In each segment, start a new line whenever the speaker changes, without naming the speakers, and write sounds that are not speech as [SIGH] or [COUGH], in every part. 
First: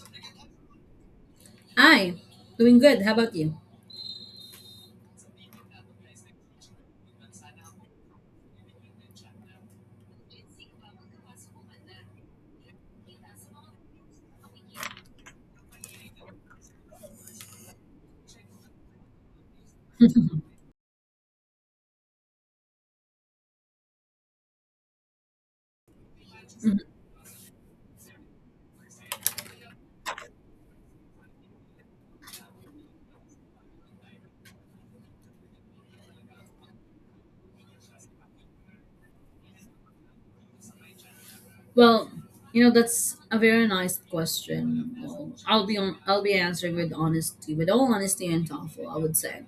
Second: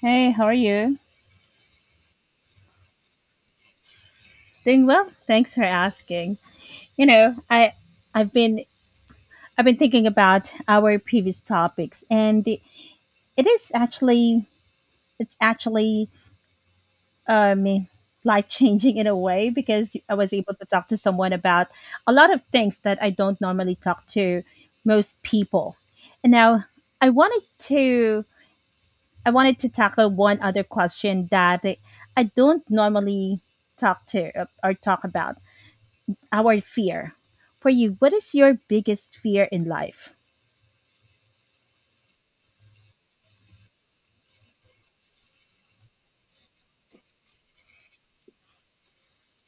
Hey, how are you?
Hi, doing good. How about you?
Doing well. Thanks for asking. You know, I've been I've been thinking about our previous topics, and is actually it's actually um life changing in a way because I was able to talk to someone about a lot of things that I don't normally talk to most people. And now I wanted to I wanted to tackle one other question that I don't normally talk to or talk about our fear. For you, what is your biggest fear in life?
Well, you know that's a very nice question. Well, I'll be on. I'll be answering with honesty, with all honesty and thoughtful. I would say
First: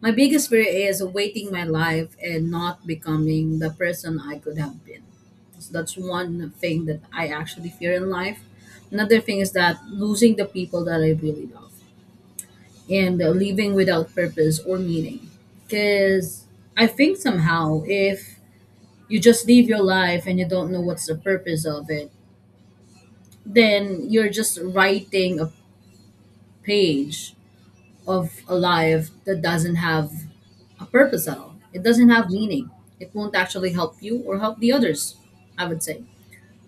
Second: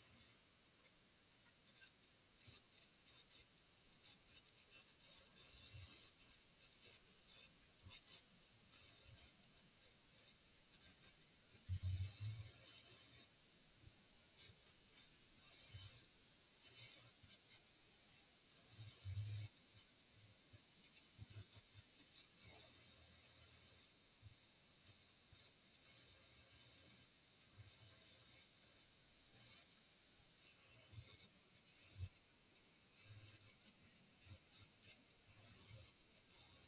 my biggest fear is waiting my life and not becoming the person I could have been. So that's one thing that I actually fear in life. Another thing is that losing the people that I really love and living without purpose or meaning. Because I think somehow if you just live your life and you don't know what's the purpose of it, then you're just writing a page of a life that doesn't have a purpose at all. It doesn't have meaning. It won't actually help you or help the others, I would say.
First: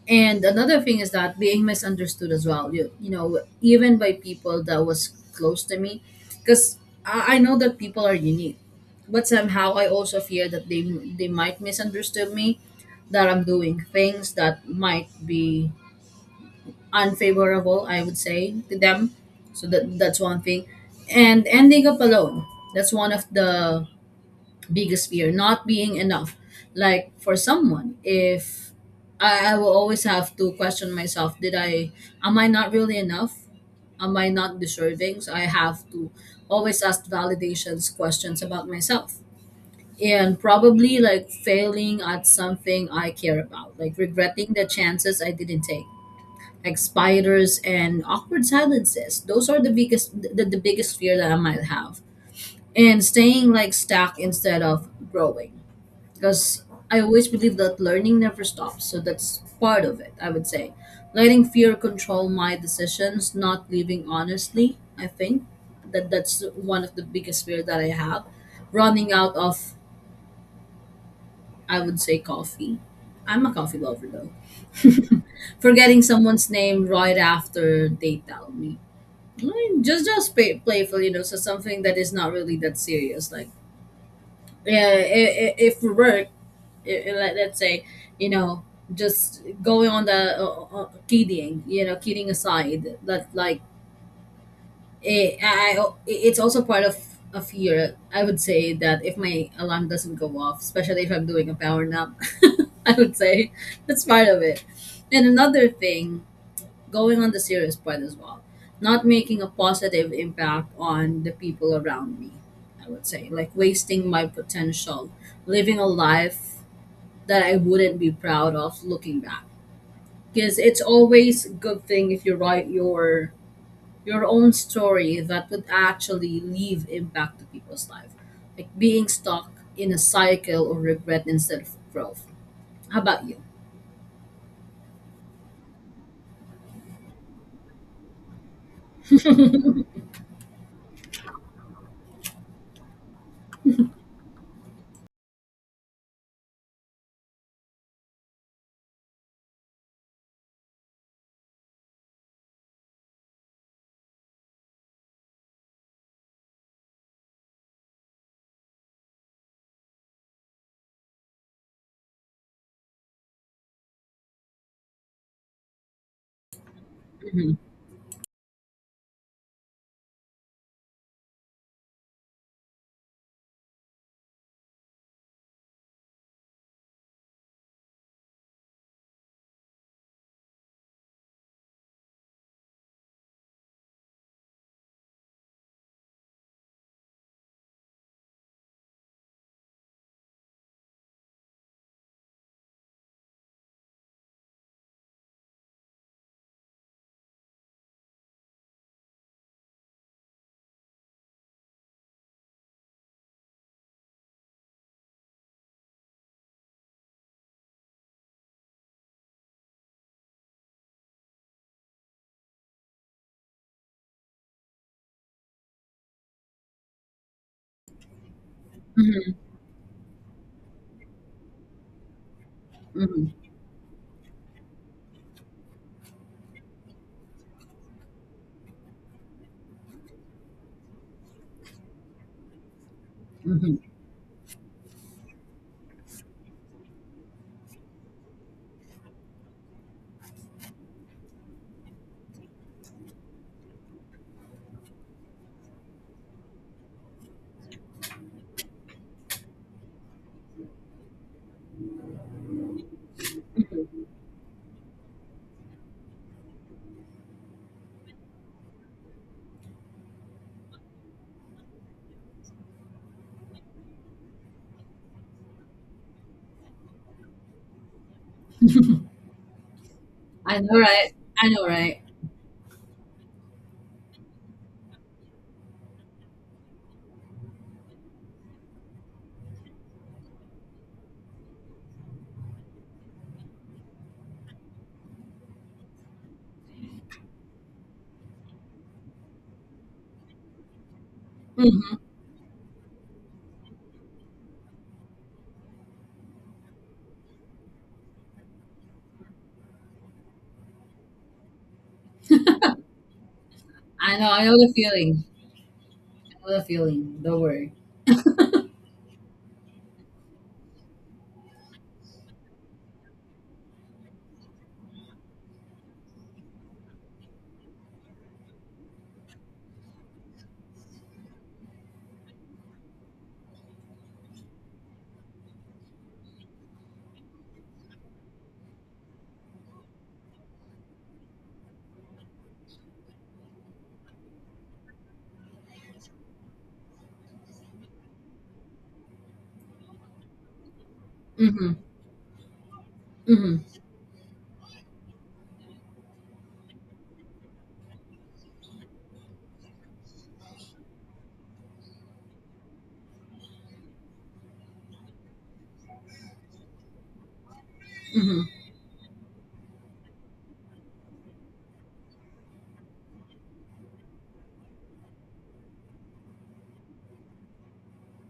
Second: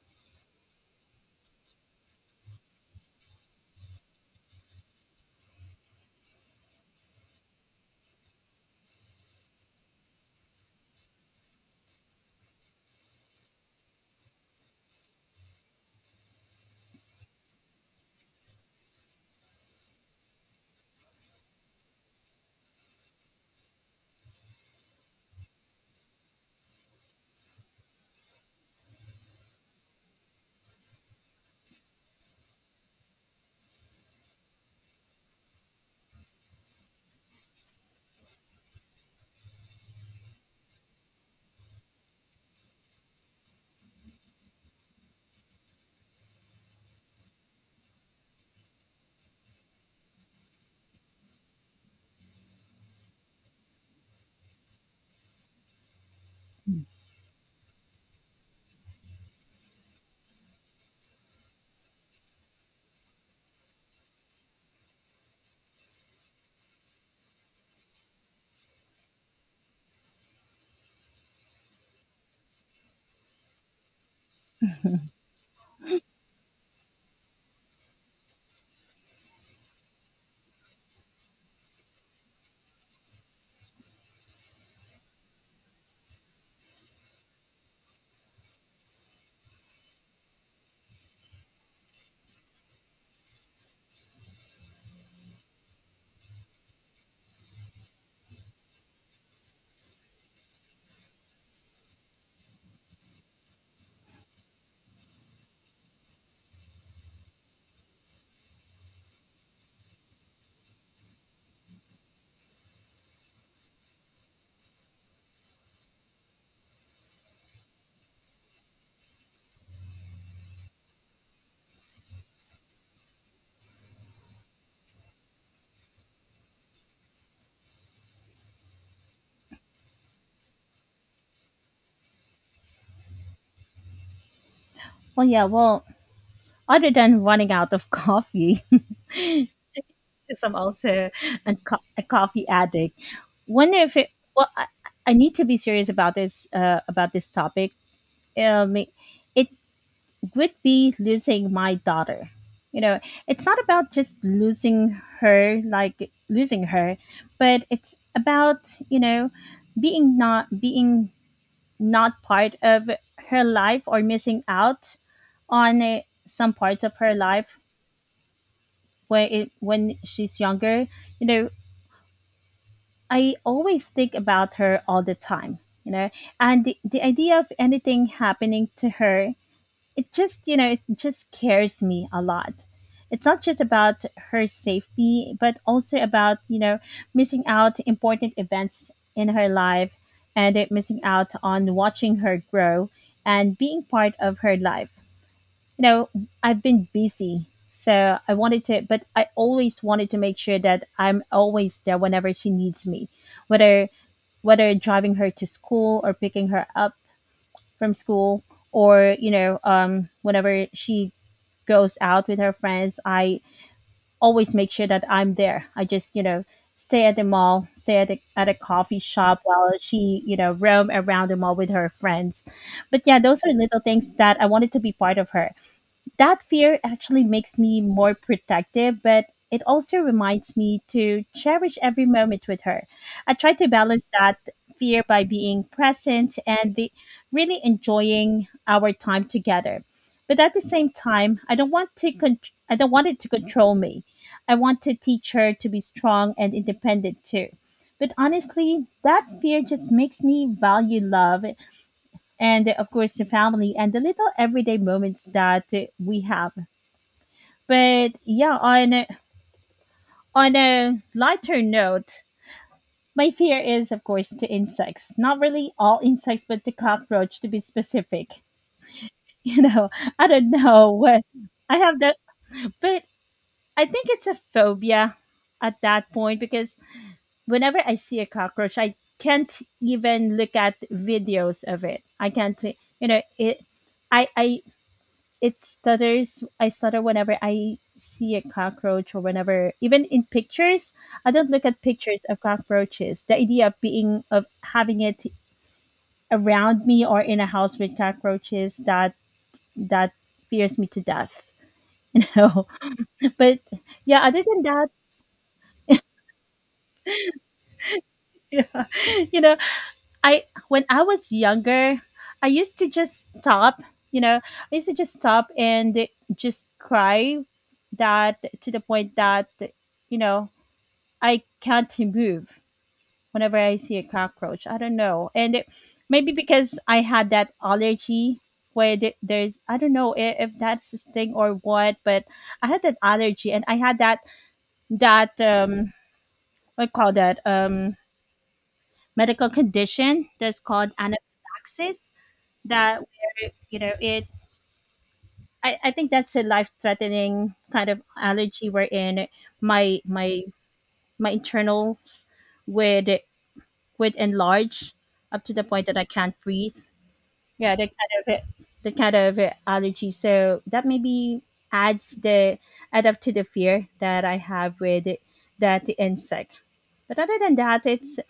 And another thing is that being misunderstood as well. You know even by people that was close to me, because I know that people are unique, but somehow I also fear that they might misunderstand me, that I'm doing things that might be unfavorable. I would say to them, so that's one thing, and ending up alone. That's one of the biggest fear not being enough like for someone if I will always have to question myself did I am I not really enough am I not deserving so I have to always ask validations questions about myself and probably like failing at something I care about like regretting the chances I didn't take like spiders and awkward silences those are the biggest fear that I might have and staying like stuck instead of growing because
[LAUGHS]
I always believe that learning never stops. So that's part of it, I would say. Letting fear control my decisions, not living honestly, I think that that's one of the biggest fear that I have. Running out of, I would say, coffee. I'm a coffee lover though.
Mm.
[LAUGHS] Forgetting someone's name right after they tell me. Just playful, you know, so something that is not really that serious. Like, yeah, if for work, let's say you know just going on the kidding you know kidding aside that like I it's also part of a fear I would say that if my alarm doesn't go off especially if I'm doing a power nap [LAUGHS] I would say that's part of it and another thing going on the serious part as well not making a positive impact on the people around me I would say like wasting my potential living a life that I wouldn't be proud of looking back. Because it's always a good thing if you write your own story that would actually leave impact to people's life. Like being stuck in a cycle of regret instead of growth. How about you?
Well, yeah, well, other than running out of coffee, [LAUGHS] because I'm also a coffee addict. Wonder if it. Well, I need to be serious about this. About this topic. Um, it would be losing my daughter. You know, it's not about just losing her, like losing her, but it's about, you know, being not part of her life, or missing out on some parts of her life when she's younger. You know, I always think about her all the time, you know, and the idea of anything happening to her. It just scares me a lot. It's not just about her safety, but also about, missing out important events in her life. And it missing out on watching her grow and being part of her life. You know, I've been busy, so I always wanted to make sure that I'm always there whenever she needs me, whether whether driving her to school or picking her up from school, or whenever she goes out with her friends. I always make sure that I'm there. I just, stay at the mall, stay at a coffee shop while she, roam around the mall with her friends. But yeah,
Hmm.
those are little things that I wanted to be part of her. That fear actually makes me more protective, but it also reminds me to cherish every moment with her. I try to
Hmm.
balance that fear by being present and really enjoying our time together. But at the same time, I don't want it to control me. I want to teach her to be strong and independent too. But honestly, that fear just makes me value love and, of course, the family and the little everyday moments that we have. But yeah, on a lighter note, my fear is, of course, the insects. Not really all insects, but the cockroach to be specific. [LAUGHS] You know, I don't
I know,
know
right?
what
I know,
I have
right?
that, but I think it's a phobia at that point, because whenever I see a cockroach, I can't even look at videos of it. I can't, you know, it. I I I stutter whenever I see a cockroach, or whenever, even in pictures, I don't look at
Hmm.
pictures of cockroaches. The idea of being of having it around me, or in a house with cockroaches, that fears me to death. [LAUGHS] No. But
I
yeah,
know.
other
I know
than
the
that,
feeling. I know the feeling. Don't worry.
[LAUGHS] yeah, you know, I when I was younger, i used to just stop I used to just stop and just cry, that to the point that, you know I can't move whenever I see a cockroach. I don't know, and it, maybe because I had that allergy where there's I don't know if that's this thing or what. But I had that allergy, and I had that um that medical condition that's called
Hmm.
anaphylaxis. That where
Hmm.
you know it. I think that's a life threatening kind of allergy, wherein my my my internals would would enlarge up to the point that I can't breathe. Yeah, that kind
Hmm.
of the kind of allergy. So that maybe adds the add up to the fear that I have with that insect. But other than that, it's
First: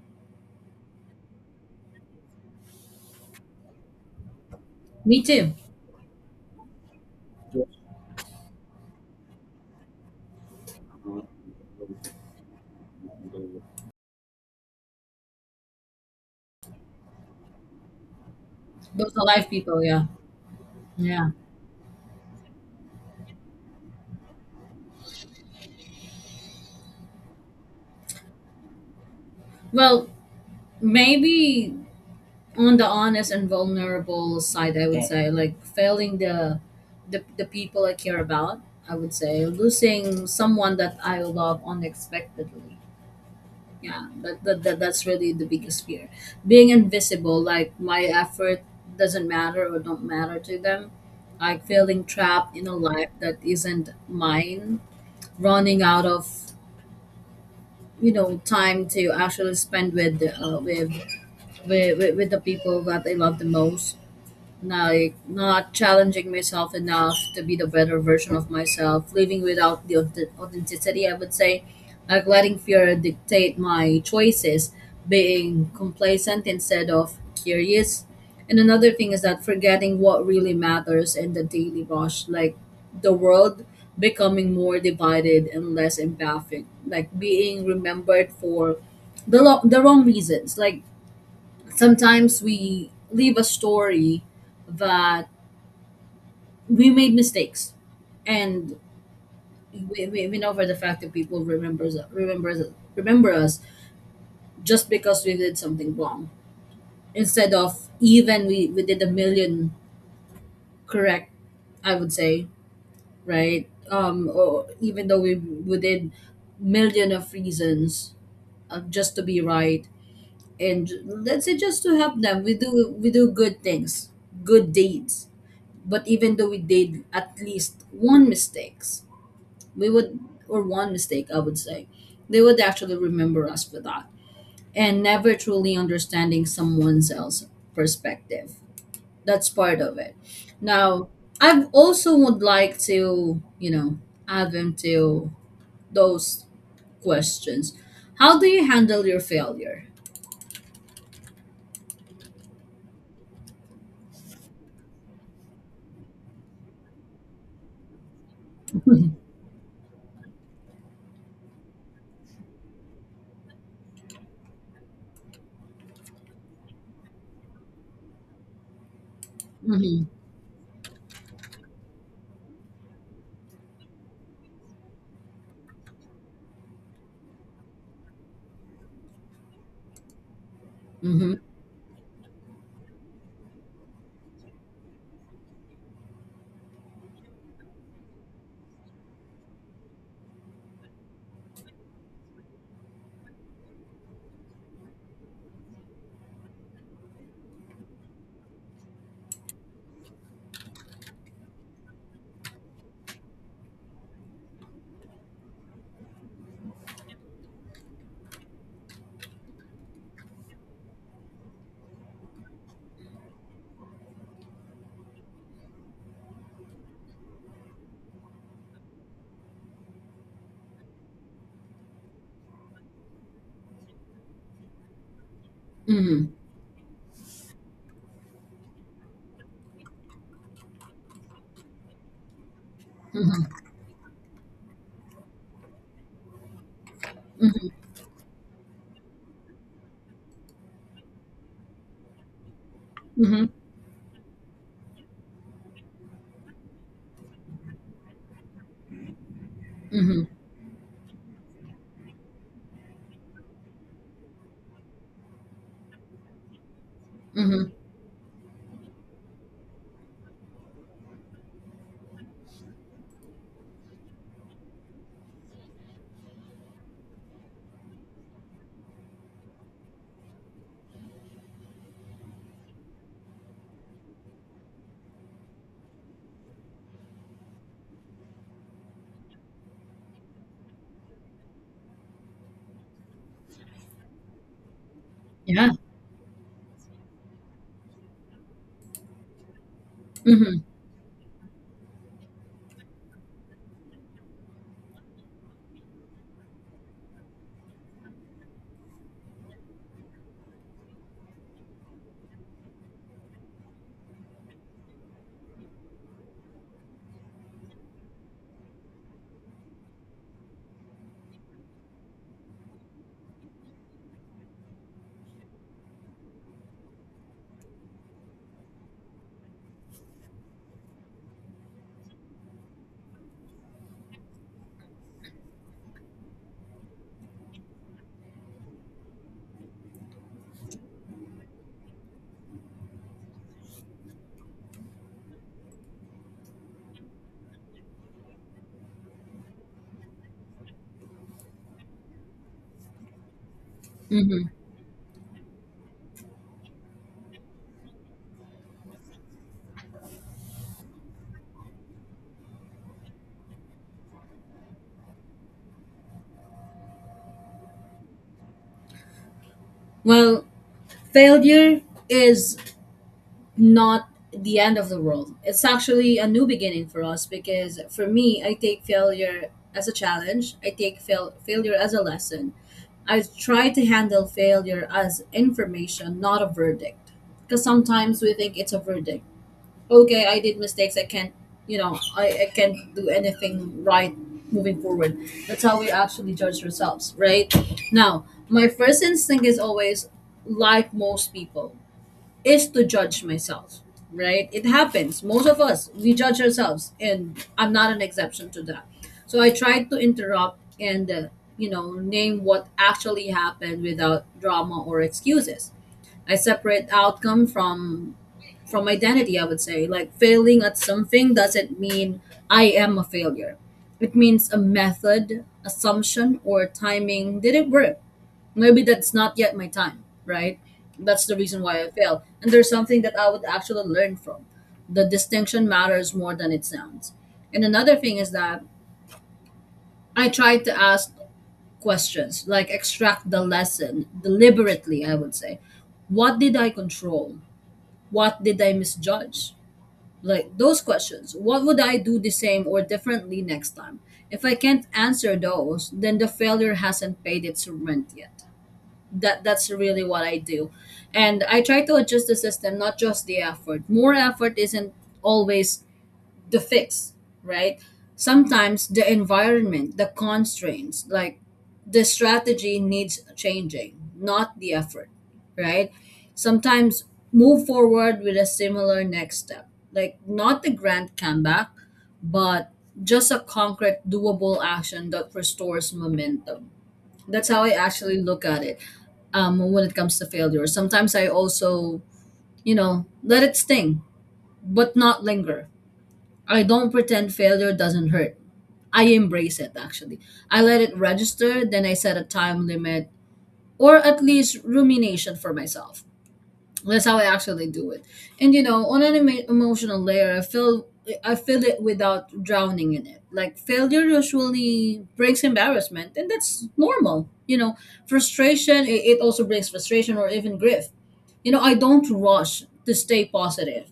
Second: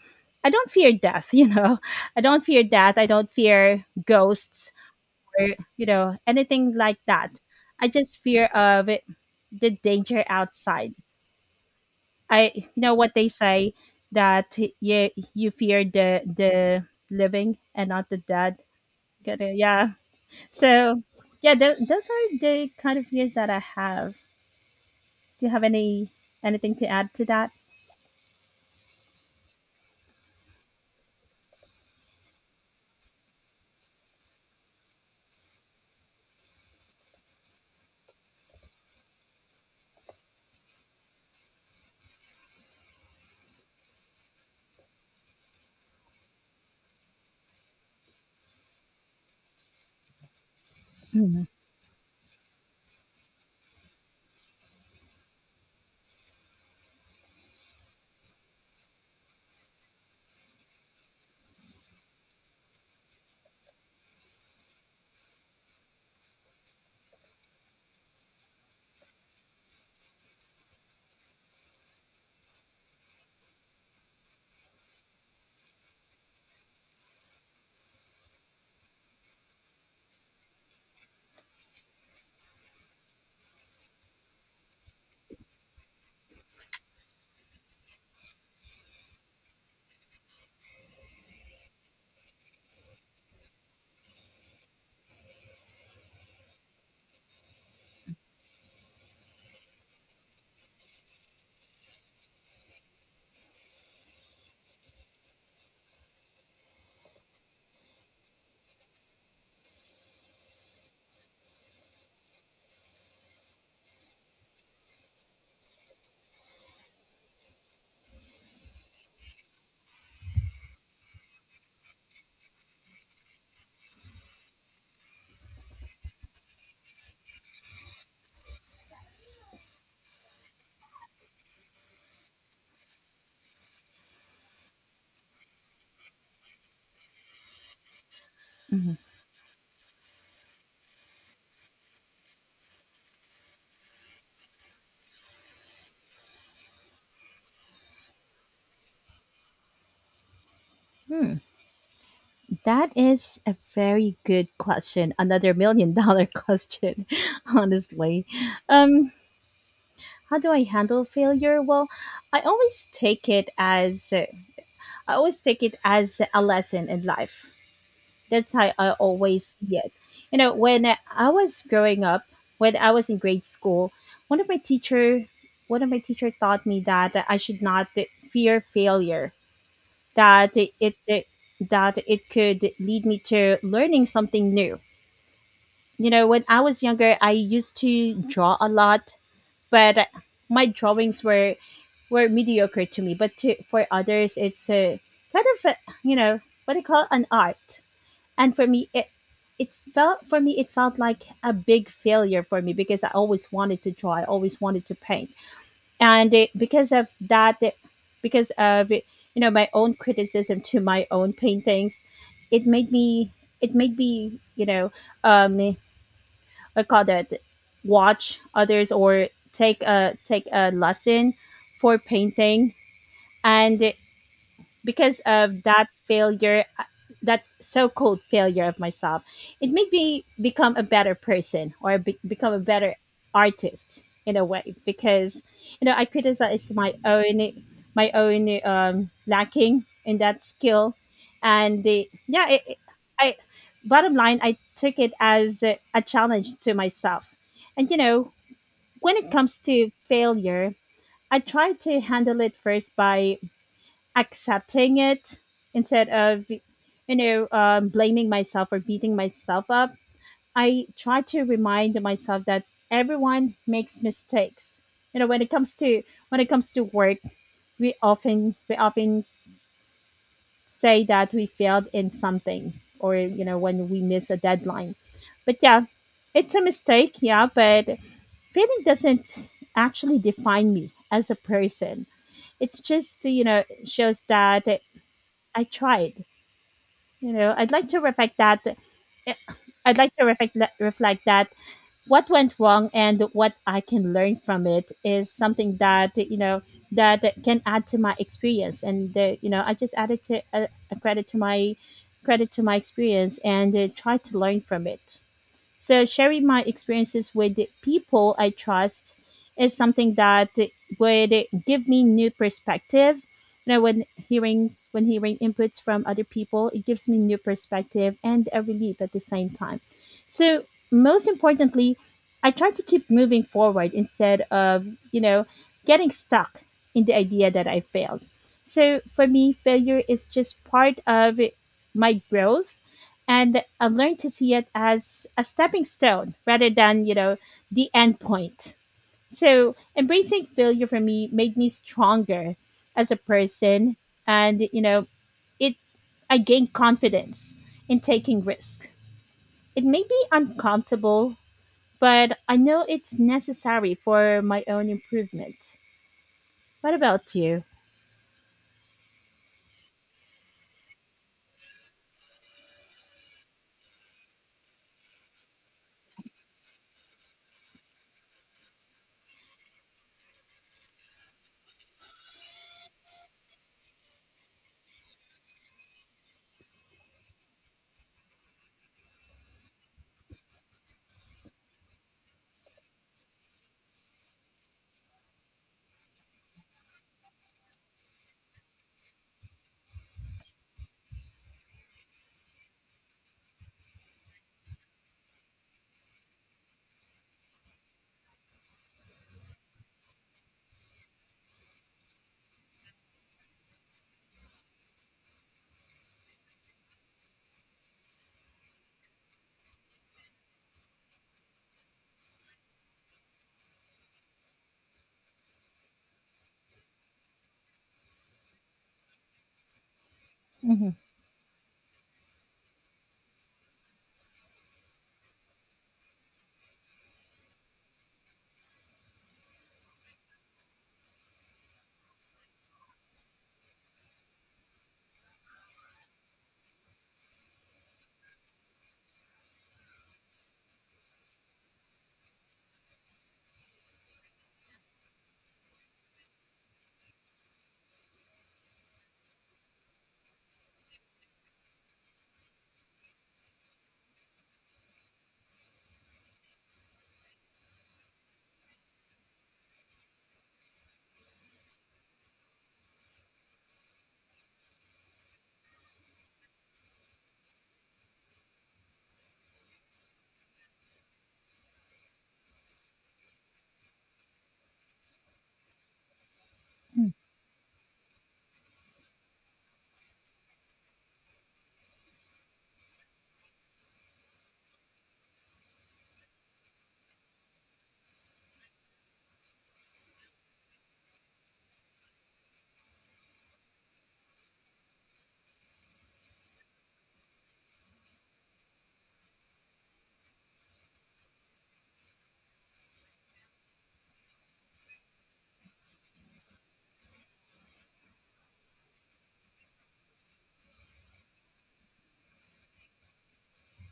I don't fear death. [LAUGHS] You know, I don't fear death. I don't fear ghosts,
Me
or,
too.
you know, anything like that. I just fear of it, the danger outside. I you know what they say, that you fear the living and not the dead.
Those
Got
alive
it?
people.
Yeah.
Yeah.
So,
Yeah.
yeah, those are the kind of fears that I have. Do you have anything to add to that?
Well, maybe on the honest and vulnerable side, I would Yeah. say, like failing the people I care about, I would say losing someone that I love unexpectedly. Yeah, that that's really the biggest fear. Being invisible, like my effort doesn't matter or don't matter to them.
Mhm,
Like feeling trapped in a life that isn't mine, running out of you know time to actually spend with with the people that I love the most like not challenging myself enough to be the better version of myself, living without the authenticity, I would say, like letting fear dictate my choices, being complacent instead of curious. And another thing is that forgetting what really matters in the daily rush, like the world becoming more divided and less empathic, like being remembered for the wrong reasons, like sometimes we leave a story that we made mistakes and we know for the fact that people remember us just because we did something wrong instead of even we did a million correct I would say right or even though we did million of reasons just to be right and let's say just to help them we do good things good deeds but even though we did at least one mistakes we would or one mistake I would say they would actually remember us for that and never truly understanding someone else's perspective
mhm.
that's part of it now I also would like to you know add them to those questions how do you handle your failure? [LAUGHS]
Hmm. That is a very good question. Another million dollar [LAUGHS] question, honestly. Um,
Hmm.
how do I handle failure? Well, I always take it as a lesson in life. That's how I always see it.
Hmm.
You know, when I was growing up, when I was in grade school, one of my teacher, one of my teacher taught me that I should not fear failure. That it it
Hmm.
that it could lead me to learning something new. You know, when I was younger, I used to draw a lot, but my drawings were mediocre to me. But for others, it's a kind of a, you know, what do you call it, an art. And for me, it felt like a big failure for me, because I always wanted to draw. I always wanted to paint. And it, because of that, it, because of it, you know, my own criticism to my own paintings, it made me it made me you know um, I call that, watch others, or take a lesson for painting. And because of that
Hmm.
failure uh, that so-called failure of myself, it made me become a better person, or become a better
Hmm.
artist in a way, because, you know, I criticize my own, my own lacking in that skill. And the, yeah, it- I
Hmm.
bottom line, I took it as a challenge to myself. And, you know, when it comes to
Hmm.
failure, I try to handle it first by accepting it, instead of,
Hmm.
blaming myself or beating myself up. I try to remind myself that everyone makes mistakes. You know, when it comes to work, we often say that we failed in something, or, you know, when we miss a deadline. But yeah, it's a mistake, yeah, but failing doesn't actually define me as a person. It's just, you know, shows that I
Yeah.
tried. I'd like to reflect that, eh, I'd like to reflect
Hmm.
le- reflect that what went wrong and what I can learn from it is something that, you know, that can add to my experience. And you know, I just added to a credit to my experience and try to learn from it. So sharing my experiences with the people I trust is something that would give me new perspective. You know, when hearing inputs from other people, it gives me new perspective and a relief at the same time. So most importantly, I try to keep moving forward instead of, you know, getting stuck in the idea that I failed. So for me, failure is just part of my growth, and I've learned to see it as a stepping stone rather than, you know, the end point. So embracing failure for me made me stronger as a person.
Hmm.
And, you know, it, I gained confidence in taking risk. It may be uncomfortable, but I know it's necessary for my own improvement. What about you?
Well, failure is not the end of the world. It's actually a new beginning for us because for me, I take failure as a challenge. I take failure as a lesson. I try to handle failure as information, not a verdict. Because sometimes we think it's a verdict. Okay, I did mistakes. I can't, you know, I can't do anything right moving forward. That's how we actually judge ourselves, right? Now, my first instinct is always like most people is to judge myself, right? It happens. Most of us, we judge ourselves, and I'm not an exception to that. So I tried to interrupt and, you know, name what actually happened without drama or excuses. I separate outcome from identity, I would say. Like failing at something doesn't mean I am a failure. It means a method, assumption, or timing didn't work maybe that's not yet my time, right?
Hmm.
That's the reason why I fail. And there's something that I would actually learn from. The distinction matters more than it sounds. And another thing is that I tried to ask questions, like extract the lesson deliberately, I would say. What did I control? What did I misjudge? Like those questions. What would I do the same or differently next time? If I can't answer those, then the failure hasn't paid its rent yet. That's really what I do. And I try to adjust the system, not just the effort. More effort isn't always the fix, right? Sometimes the environment, the constraints, like the strategy needs changing, not the effort, right? Sometimes move forward with a similar next step, like not the grand comeback, but just a concrete, doable action that restores momentum. That's how I actually look at it when it comes to failure. Sometimes I also, you know, let it sting, but not linger. I don't pretend failure doesn't hurt. I embrace it actually. I let it register, then I set a time limit or at least rumination for myself that's how I actually do it. And you know, on an emotional layer, I feel it without drowning in it. Like failure usually brings embarrassment, and that's normal. You know, frustration it also brings frustration or even grief. You know, I don't rush to stay positive.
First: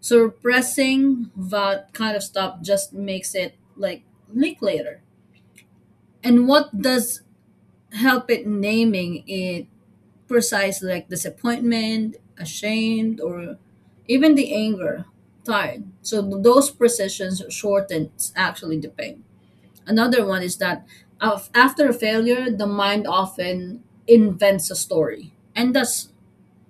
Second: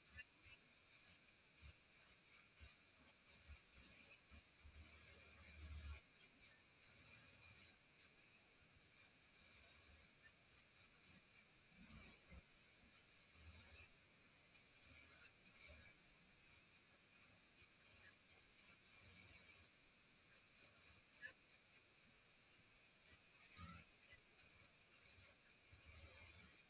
Suppressing that kind of stuff just makes it like leak later. And what does help it naming it precise like disappointment, ashamed, or even the anger, tired. So those precisions shortens actually the pain. Another one is that after a failure, the mind often invents a story, and that's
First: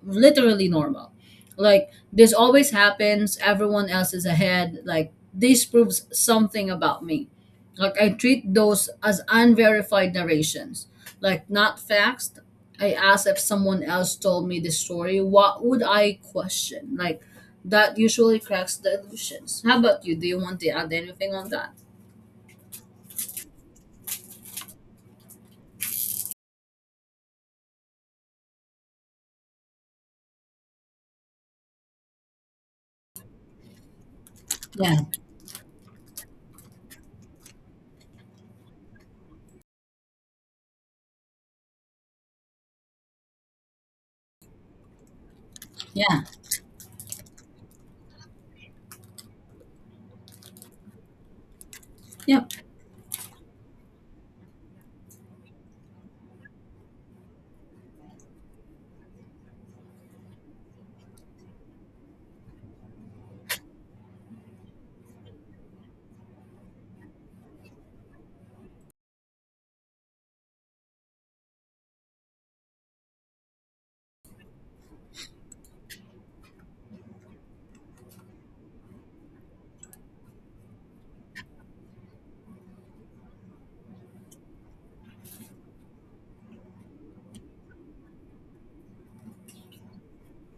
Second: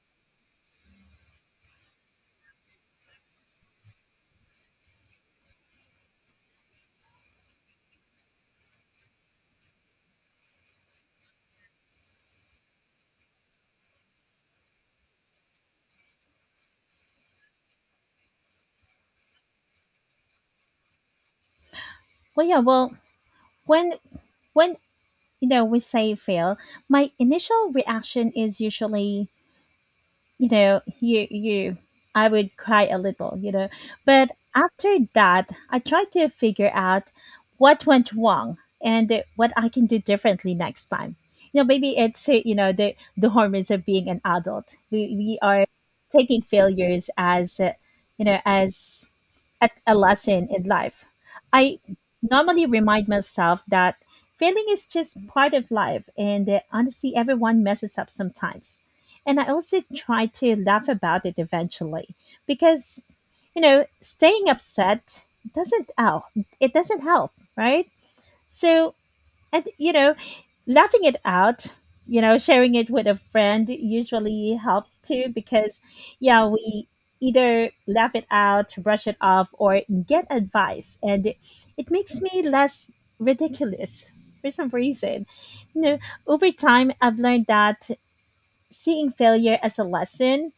literally normal. Like this always happens, everyone else is ahead. Like this proves something about me. Like I treat those as unverified narrations, like not facts. I ask if someone else told me this story, what would I question? Like that usually cracks the illusions. How about you? Do you want to add anything on that?
Well, yeah. Well, when when you know we say fail, my initial reaction is usually, you know you you I would cry, a little you know. But
Yeah,
after that, I tried to figure out what went wrong and what I can do differently next time. You know, maybe it's, the hormones of being an adult. We are
yeah,
taking failures as, you know as at a lesson in life. I
yep,
normally remind myself that failing is just part of life, and that honestly, everyone messes up sometimes. And I also try to laugh about it eventually because, you know, staying upset doesn't help. It doesn't help, right? So, and, you know, laughing it out, you know, sharing it with a friend usually helps too, because yeah, we either laugh it out, brush it off, or get advice. And it makes me less ridiculous for some reason. You know, over time, I've learned that seeing failure as a lesson,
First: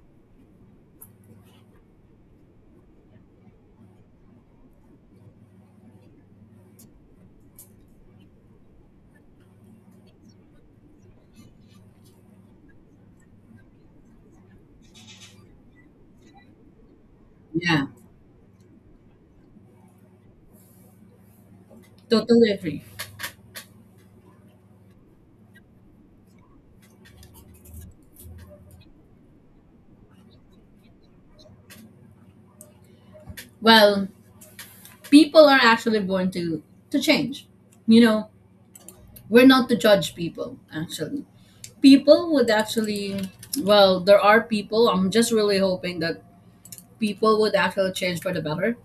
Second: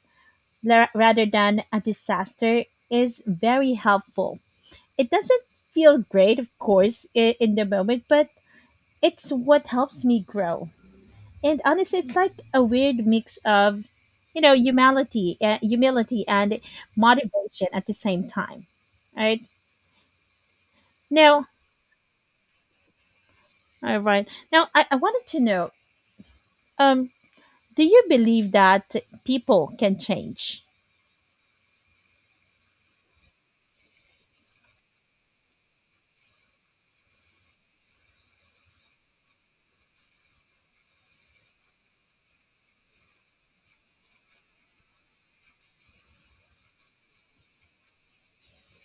rather than a disaster, is very helpful. It doesn't feel great, of course, in the moment, but it's what helps me grow. And honestly, it's like a weird mix of, you know, humility, humility and motivation at
yeah,
the same time. All right now,
totally agree.
I wanted to know, um, do you believe that people can change?
Well, people are actually born to change. You know, we're not to judge people actually people would actually well there are people I'm just really hoping that people would actually change for the better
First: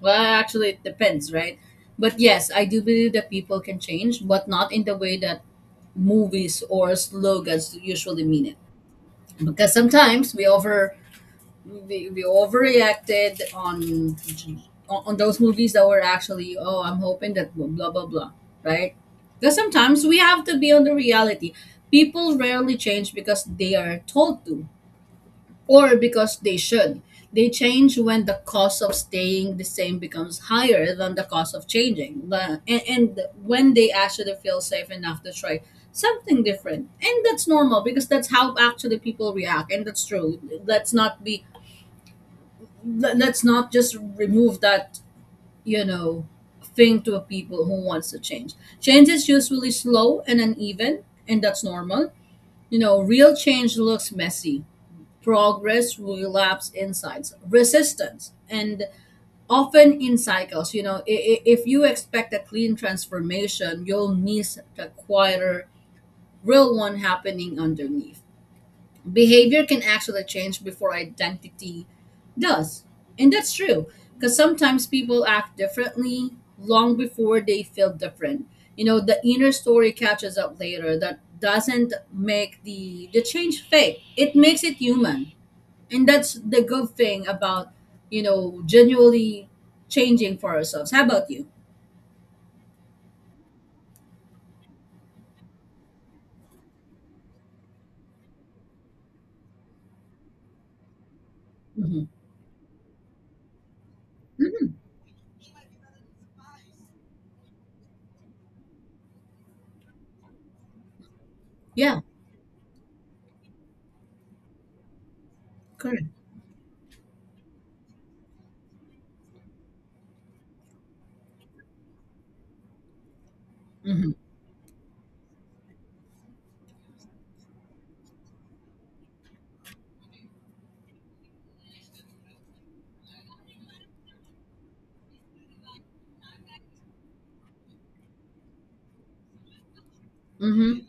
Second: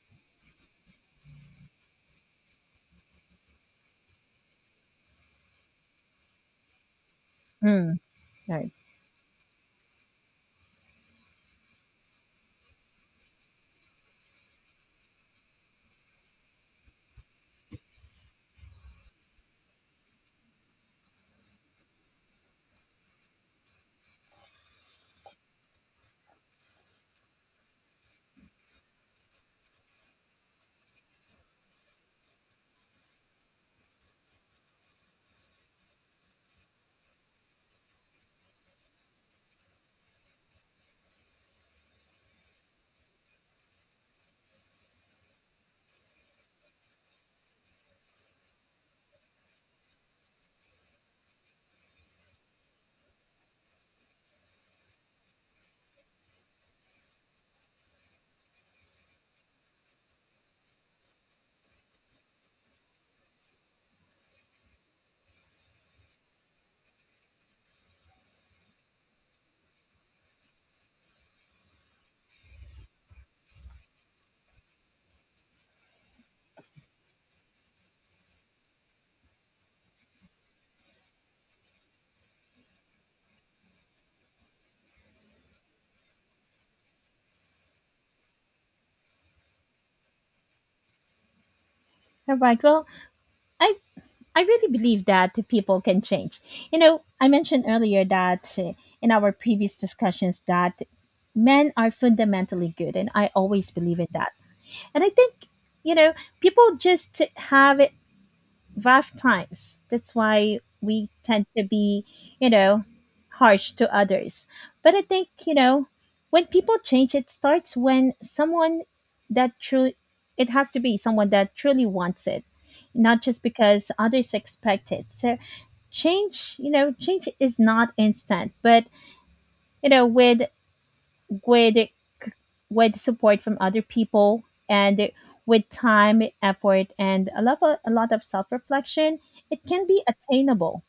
well actually it depends right but yes I do believe that people can change but not in the way that movies or slogans
Mm,
usually mean
all
it
right.
because sometimes we overreacted on those movies that were actually oh I'm hoping that blah blah blah right because sometimes we have to be on the reality people rarely change because they are told to or because they should they change when the cost of staying the same becomes higher than the cost of changing and when they actually feel safe enough to try something different and that's normal because that's how actually people react and that's true let's not be let's not just remove that you know thing to people who wants to change change is usually slow and uneven and that's normal you know real change looks messy progress relapse insights resistance and often in cycles you know if you expect a clean transformation you'll miss the quieter real one happening underneath behavior can actually change before identity does. And that's true because sometimes people act differently long before they feel different. You know, the inner story catches up later that doesn't make the change fake. It makes it human. And that's the good thing about, genuinely changing for ourselves. How about you?
All right. Well, I I really believe that the people can change. You know, I mentioned earlier that in our previous discussions that men are
Hmm.
fundamentally good, and I always believe in that.
Hmm.
And I think, you know, people just have rough times. That's why we tend to
Yeah,
be, you know, harsh to others. But I think, you know,
correct.
when people change, it starts when that truly, it has to be someone that truly wants it, not just because
Hmm.
others expect it. So change, you know, change is not instant, but, you know, with with support from other people and with time, effort, and a lot of self reflection, it can be
Hmm.
attainable.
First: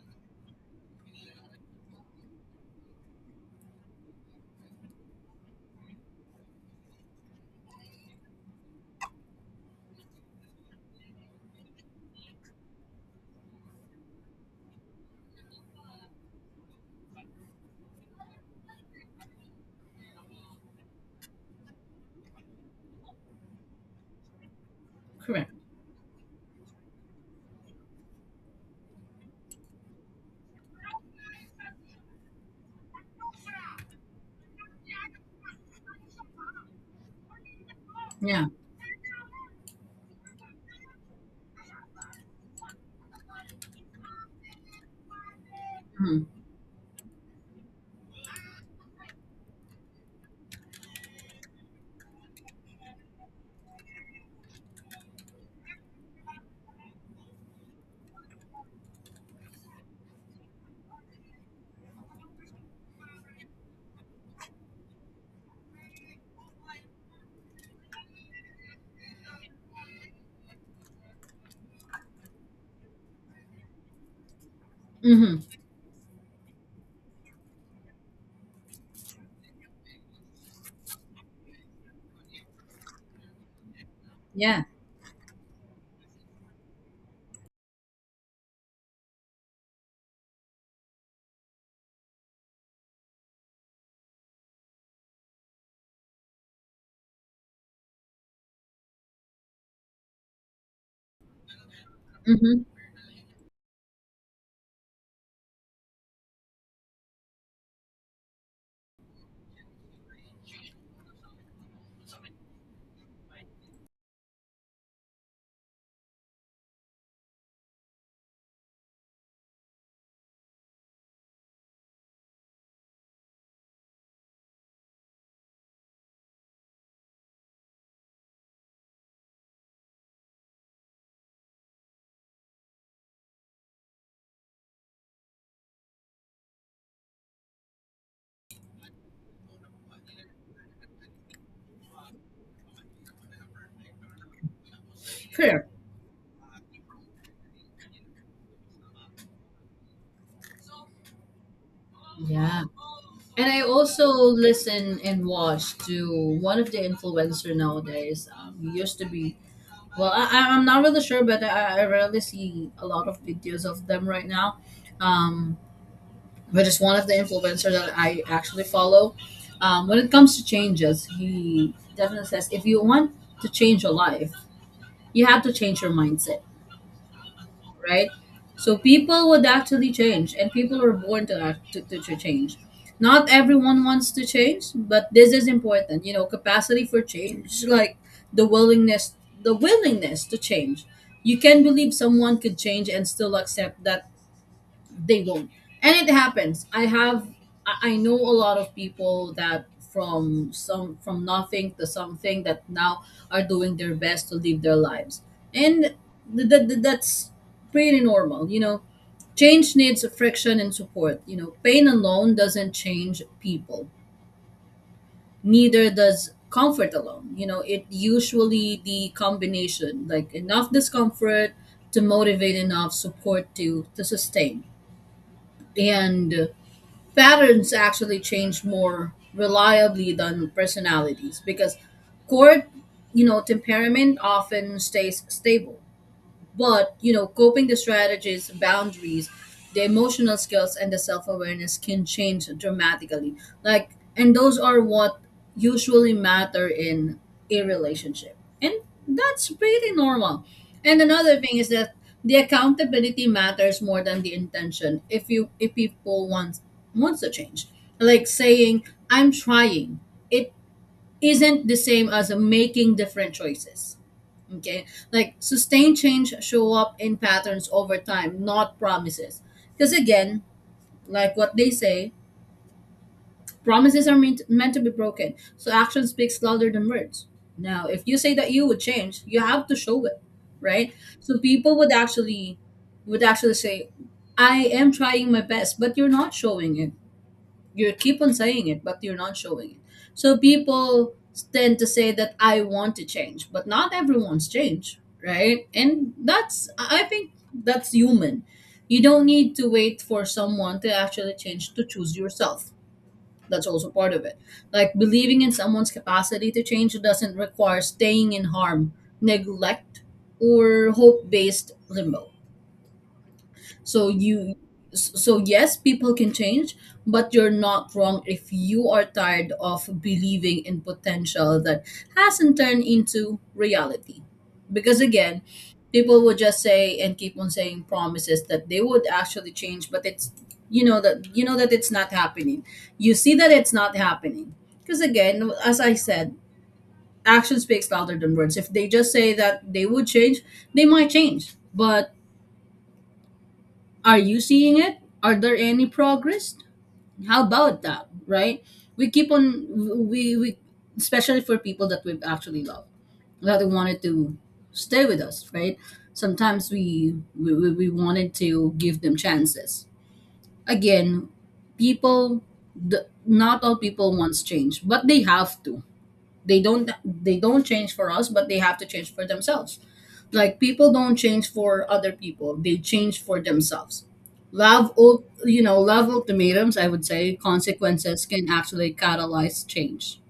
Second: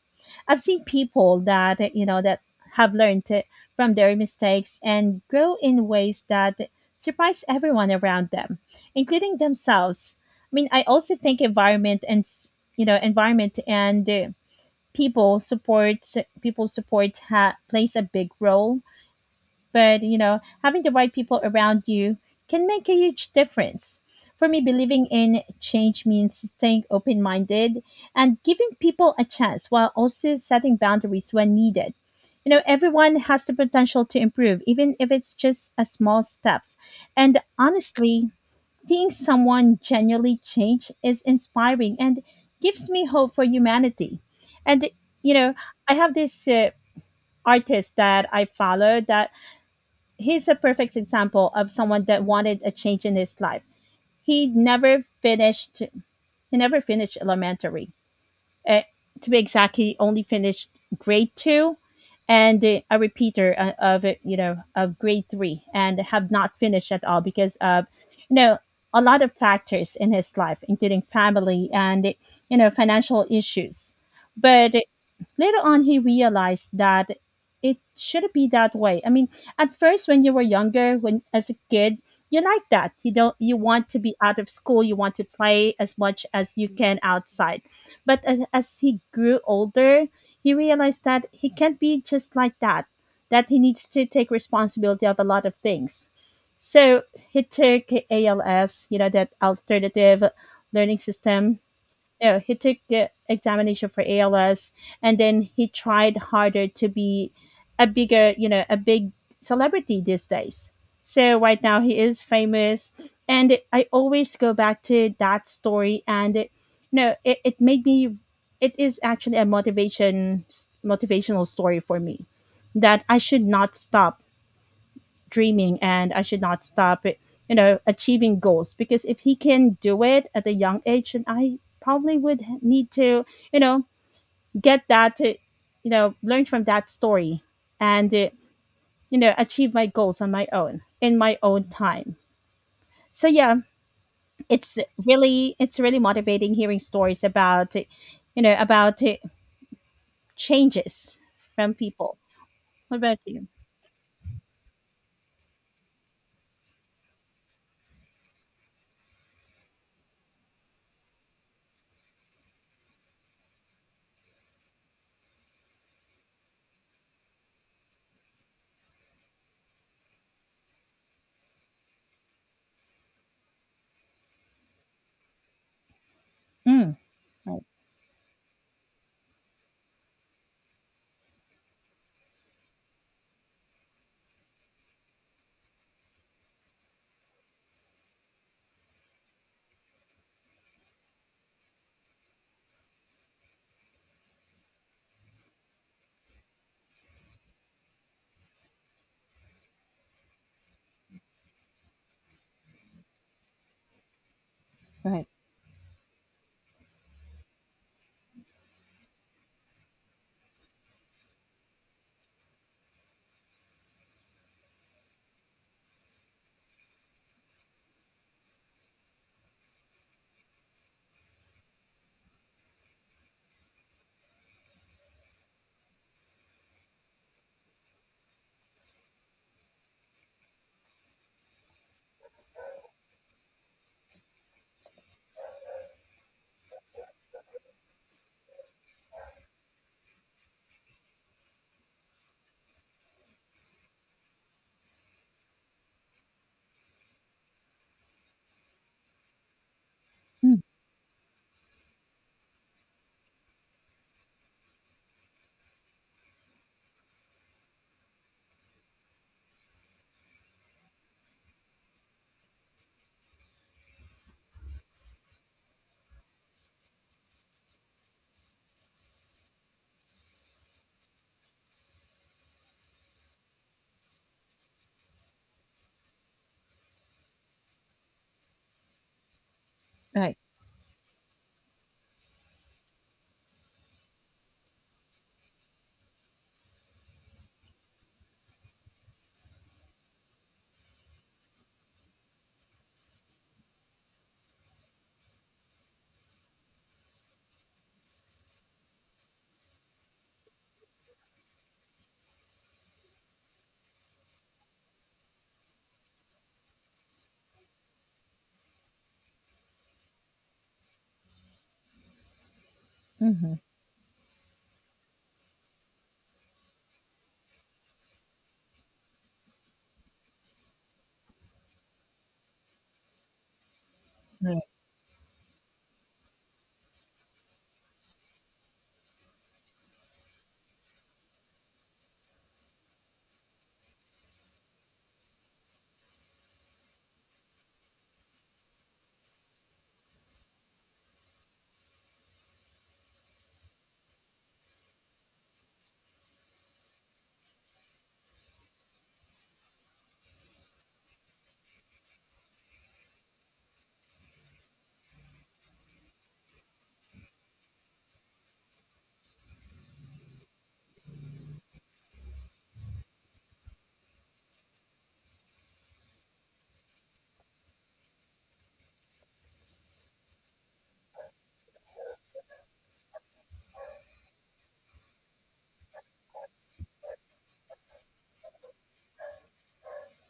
I've seen people that you know that have learned from their mistakes and grow in ways that surprise everyone around them, including themselves. I mean, I also think you know environment and people support people support plays a big role, but you know having the right people around you can make a huge difference. For me, believing in
Correct.
change means staying open-minded and giving people a chance, while also setting boundaries when needed. You know, everyone has the potential to improve, even if it's just a small steps. And honestly,
Yeah.
seeing someone genuinely change is inspiring and gives me hope for humanity. And you know, I have
Hmm.
this artist that I follow, that he's a perfect example of someone that wanted a change in his life. He never finished elementary, uh, to be exact, he only finished grade two and a repeater of it, you know, of grade three, and have not finished at all because of, you know, a lot of factors in his life, including family and, you know, financial issues. But
Hmm.
later on, he realized that it shouldn't be that way. I mean, at first, when you were younger, when as a kid, you like that. You don't, you want to be out of
Yeah.
school, you want to play as much as you can outside. But as he grew older, he realized that he can't be just like that, that he needs to take responsibility of a lot of things. So he took ALS, you know, that alternative learning system. Yeah, he
Hmm.
took the examination for ALS, and then he tried harder to be a bigger, you know, a big celebrity these days. So right now he is famous, and I always go back to that story, and it made me. It is actually a motivational story for me, that I should not stop dreaming, and I should not stop you know, achieving goals. Because if he can do it at a young age, then I probably would need to, you know, get that, to, you know, learn from that story and, you know, achieve my goals on my own in my own time. So yeah, it's
Correct.
really motivating hearing stories about, you know, about changes from people.
Yeah.
What about you?
And I also listen and watch to one of the influencer nowadays. He used to be well, I'm not really sure, but I rarely see a lot of videos of them right now. Um, but it's one of the influencer that I actually follow. When it comes to changes, he definitely says if you want to change your life, you have to change your mindset,
Mm, right,
right? So people would actually change, and people were born to act to change. Not everyone wants to change, but this is important. You know, capacity for change, [LAUGHS] like the willingness, the willingness to change. You can believe someone could change and still accept that they won't, and it happens. I have I know a lot of people that from some from nothing to something that now are doing their best to live their lives,
right,
and that's pretty normal. You know, change needs friction and support. You know, pain alone doesn't change people, neither does comfort alone. You know, it usually the combination like enough discomfort to motivate, enough support to sustain. And patterns actually change more reliably than personalities because core, you know, temperament often stays stable, but, you know, coping the strategies, boundaries, the emotional skills, and the self awareness can change dramatically. Like, and those are what usually matter in a relationship. And that's pretty normal.
mm,
And another thing is that the accountability matters more than the intention. If people wants to change, like saying I'm trying, it isn't the same as making different choices. Okay, like sustained change show up in patterns over time, not promises. Because again, like what they say, promises are meant to be broken. So action speaks louder than words. Now, if you say that you would change, you have to show it,
right,
right? So people would actually say, "I am trying my best, but you're not showing it." You keep on saying it but you're not showing it. So people tend to say that I want to change but not everyone's change, right? And that's I think that's human. You don't need to wait for someone to actually change to choose yourself. That's also part of it, like believing in someone's capacity to change doesn't require staying in harm, neglect, or hope based limbo. so you so yes, people can change, but you're not wrong if you are tired of believing in potential that hasn't turned into reality. Because again, people would just say and keep on saying promises that they would actually change, but it's, you know that, you know that it's not happening. You see that it's not happening. Because again, as I said, action speaks louder than words. If they just say that they would change, they might change. But are you seeing it? Are there any progress? How about that, right? We keep on, we especially for people that we've actually loved, that we wanted to stay with us, right? Sometimes we wanted to give them chances again. People, the, not all people wants change, but they have to. They don't change for us, but they have to change for themselves. Like people don't change for other people, they change for themselves. You know, love ultimatums, I would say, consequences can actually catalyze change.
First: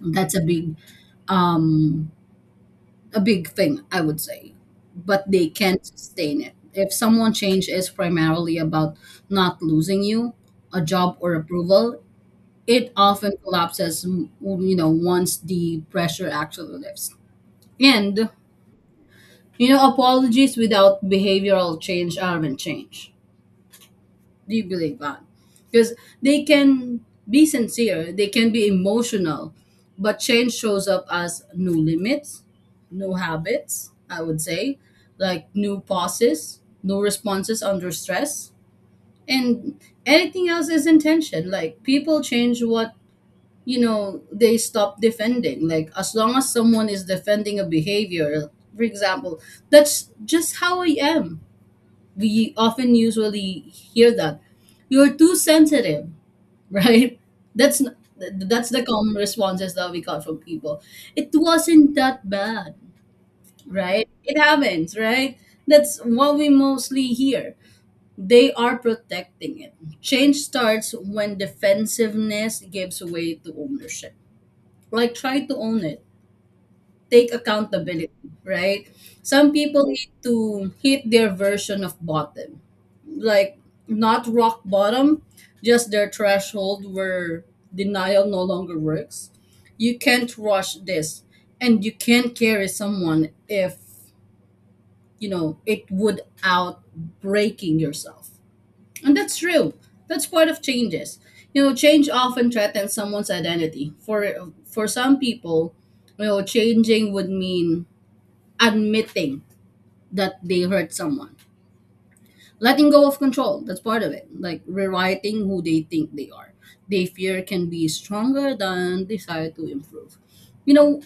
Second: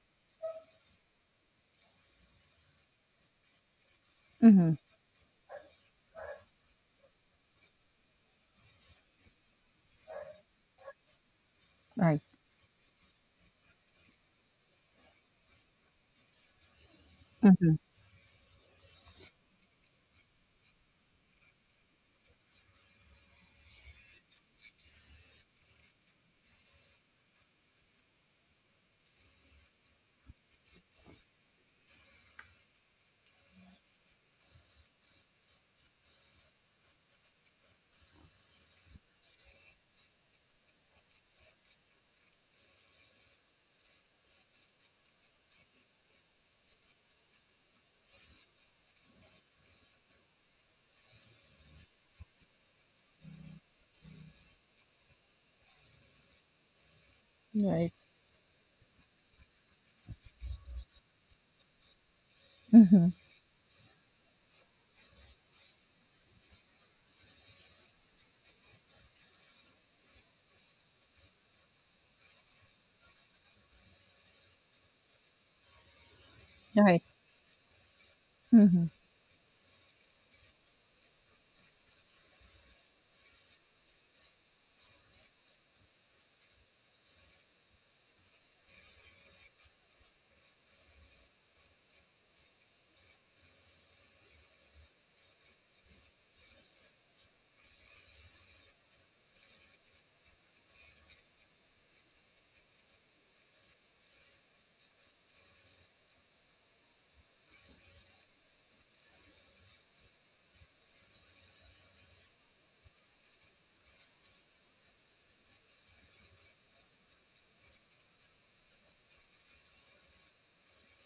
That's a big, um a big thing I would say.
mm-hmm,
But they can't sustain it if someone change is primarily about not losing you, a job or approval.
right,
It often collapses, you know, once the pressure actually lifts.
mm-hmm,
And you know, apologies without behavioral change aren't change. Do you believe that? Because they can be sincere, they can be emotional, but change shows up as new limits, new habits, I would say, like new pauses, new responses under stress, and anything else is intention. Like people change what, you know, they stop defending. Like as long as someone is defending a behavior, for example, that's just how I am. We often usually hear that, "You're too sensitive." [LAUGHS] Right?
right.
That's the common responses that we got from people. "It wasn't that bad."
Mm-hmm.
Right? It happens, right? That's what we mostly hear. They are protecting it. Change starts when defensiveness gives way to ownership. Like try to own it,
Right.
take accountability,
Hmm.
right? Some people need to hit their version of bottom, like not rock bottom, just their threshold where denial no longer works. You can't rush this, and you can't carry someone if, you know, it would out breaking yourself. And that's true. That's part of changes. You know, change often threatens someone's identity. For some people, you know, changing would mean admitting that they hurt someone, letting go of control. That's part of it, like rewriting who they think they are. They fear can be stronger than desire to improve. You know,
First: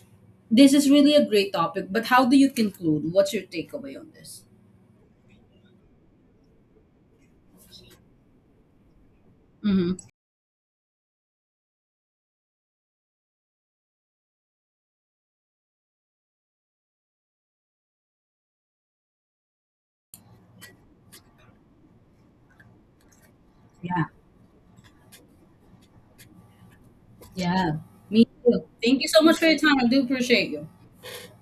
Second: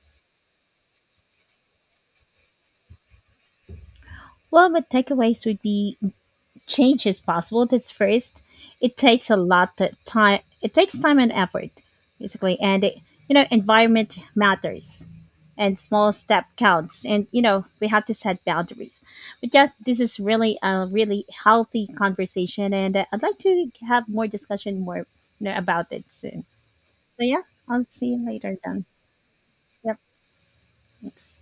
this is really a great topic, but how do you conclude? What's your takeaway on this?
Well, my takeaways would be change is possible. That's first. It takes a lot of
Mm-hmm.
time. It takes time and effort, basically, and it, you know, environment matters, and small step counts. And you know, we have to set boundaries. But yeah, this is really a really healthy conversation, and I'd like to
Yeah.
have more discussion more, you know, about it soon. So yeah,
Yeah,
I'll see you
me
later
too.
then.
Thank you so much for your time. I
Yep.
do appreciate you.
Thanks.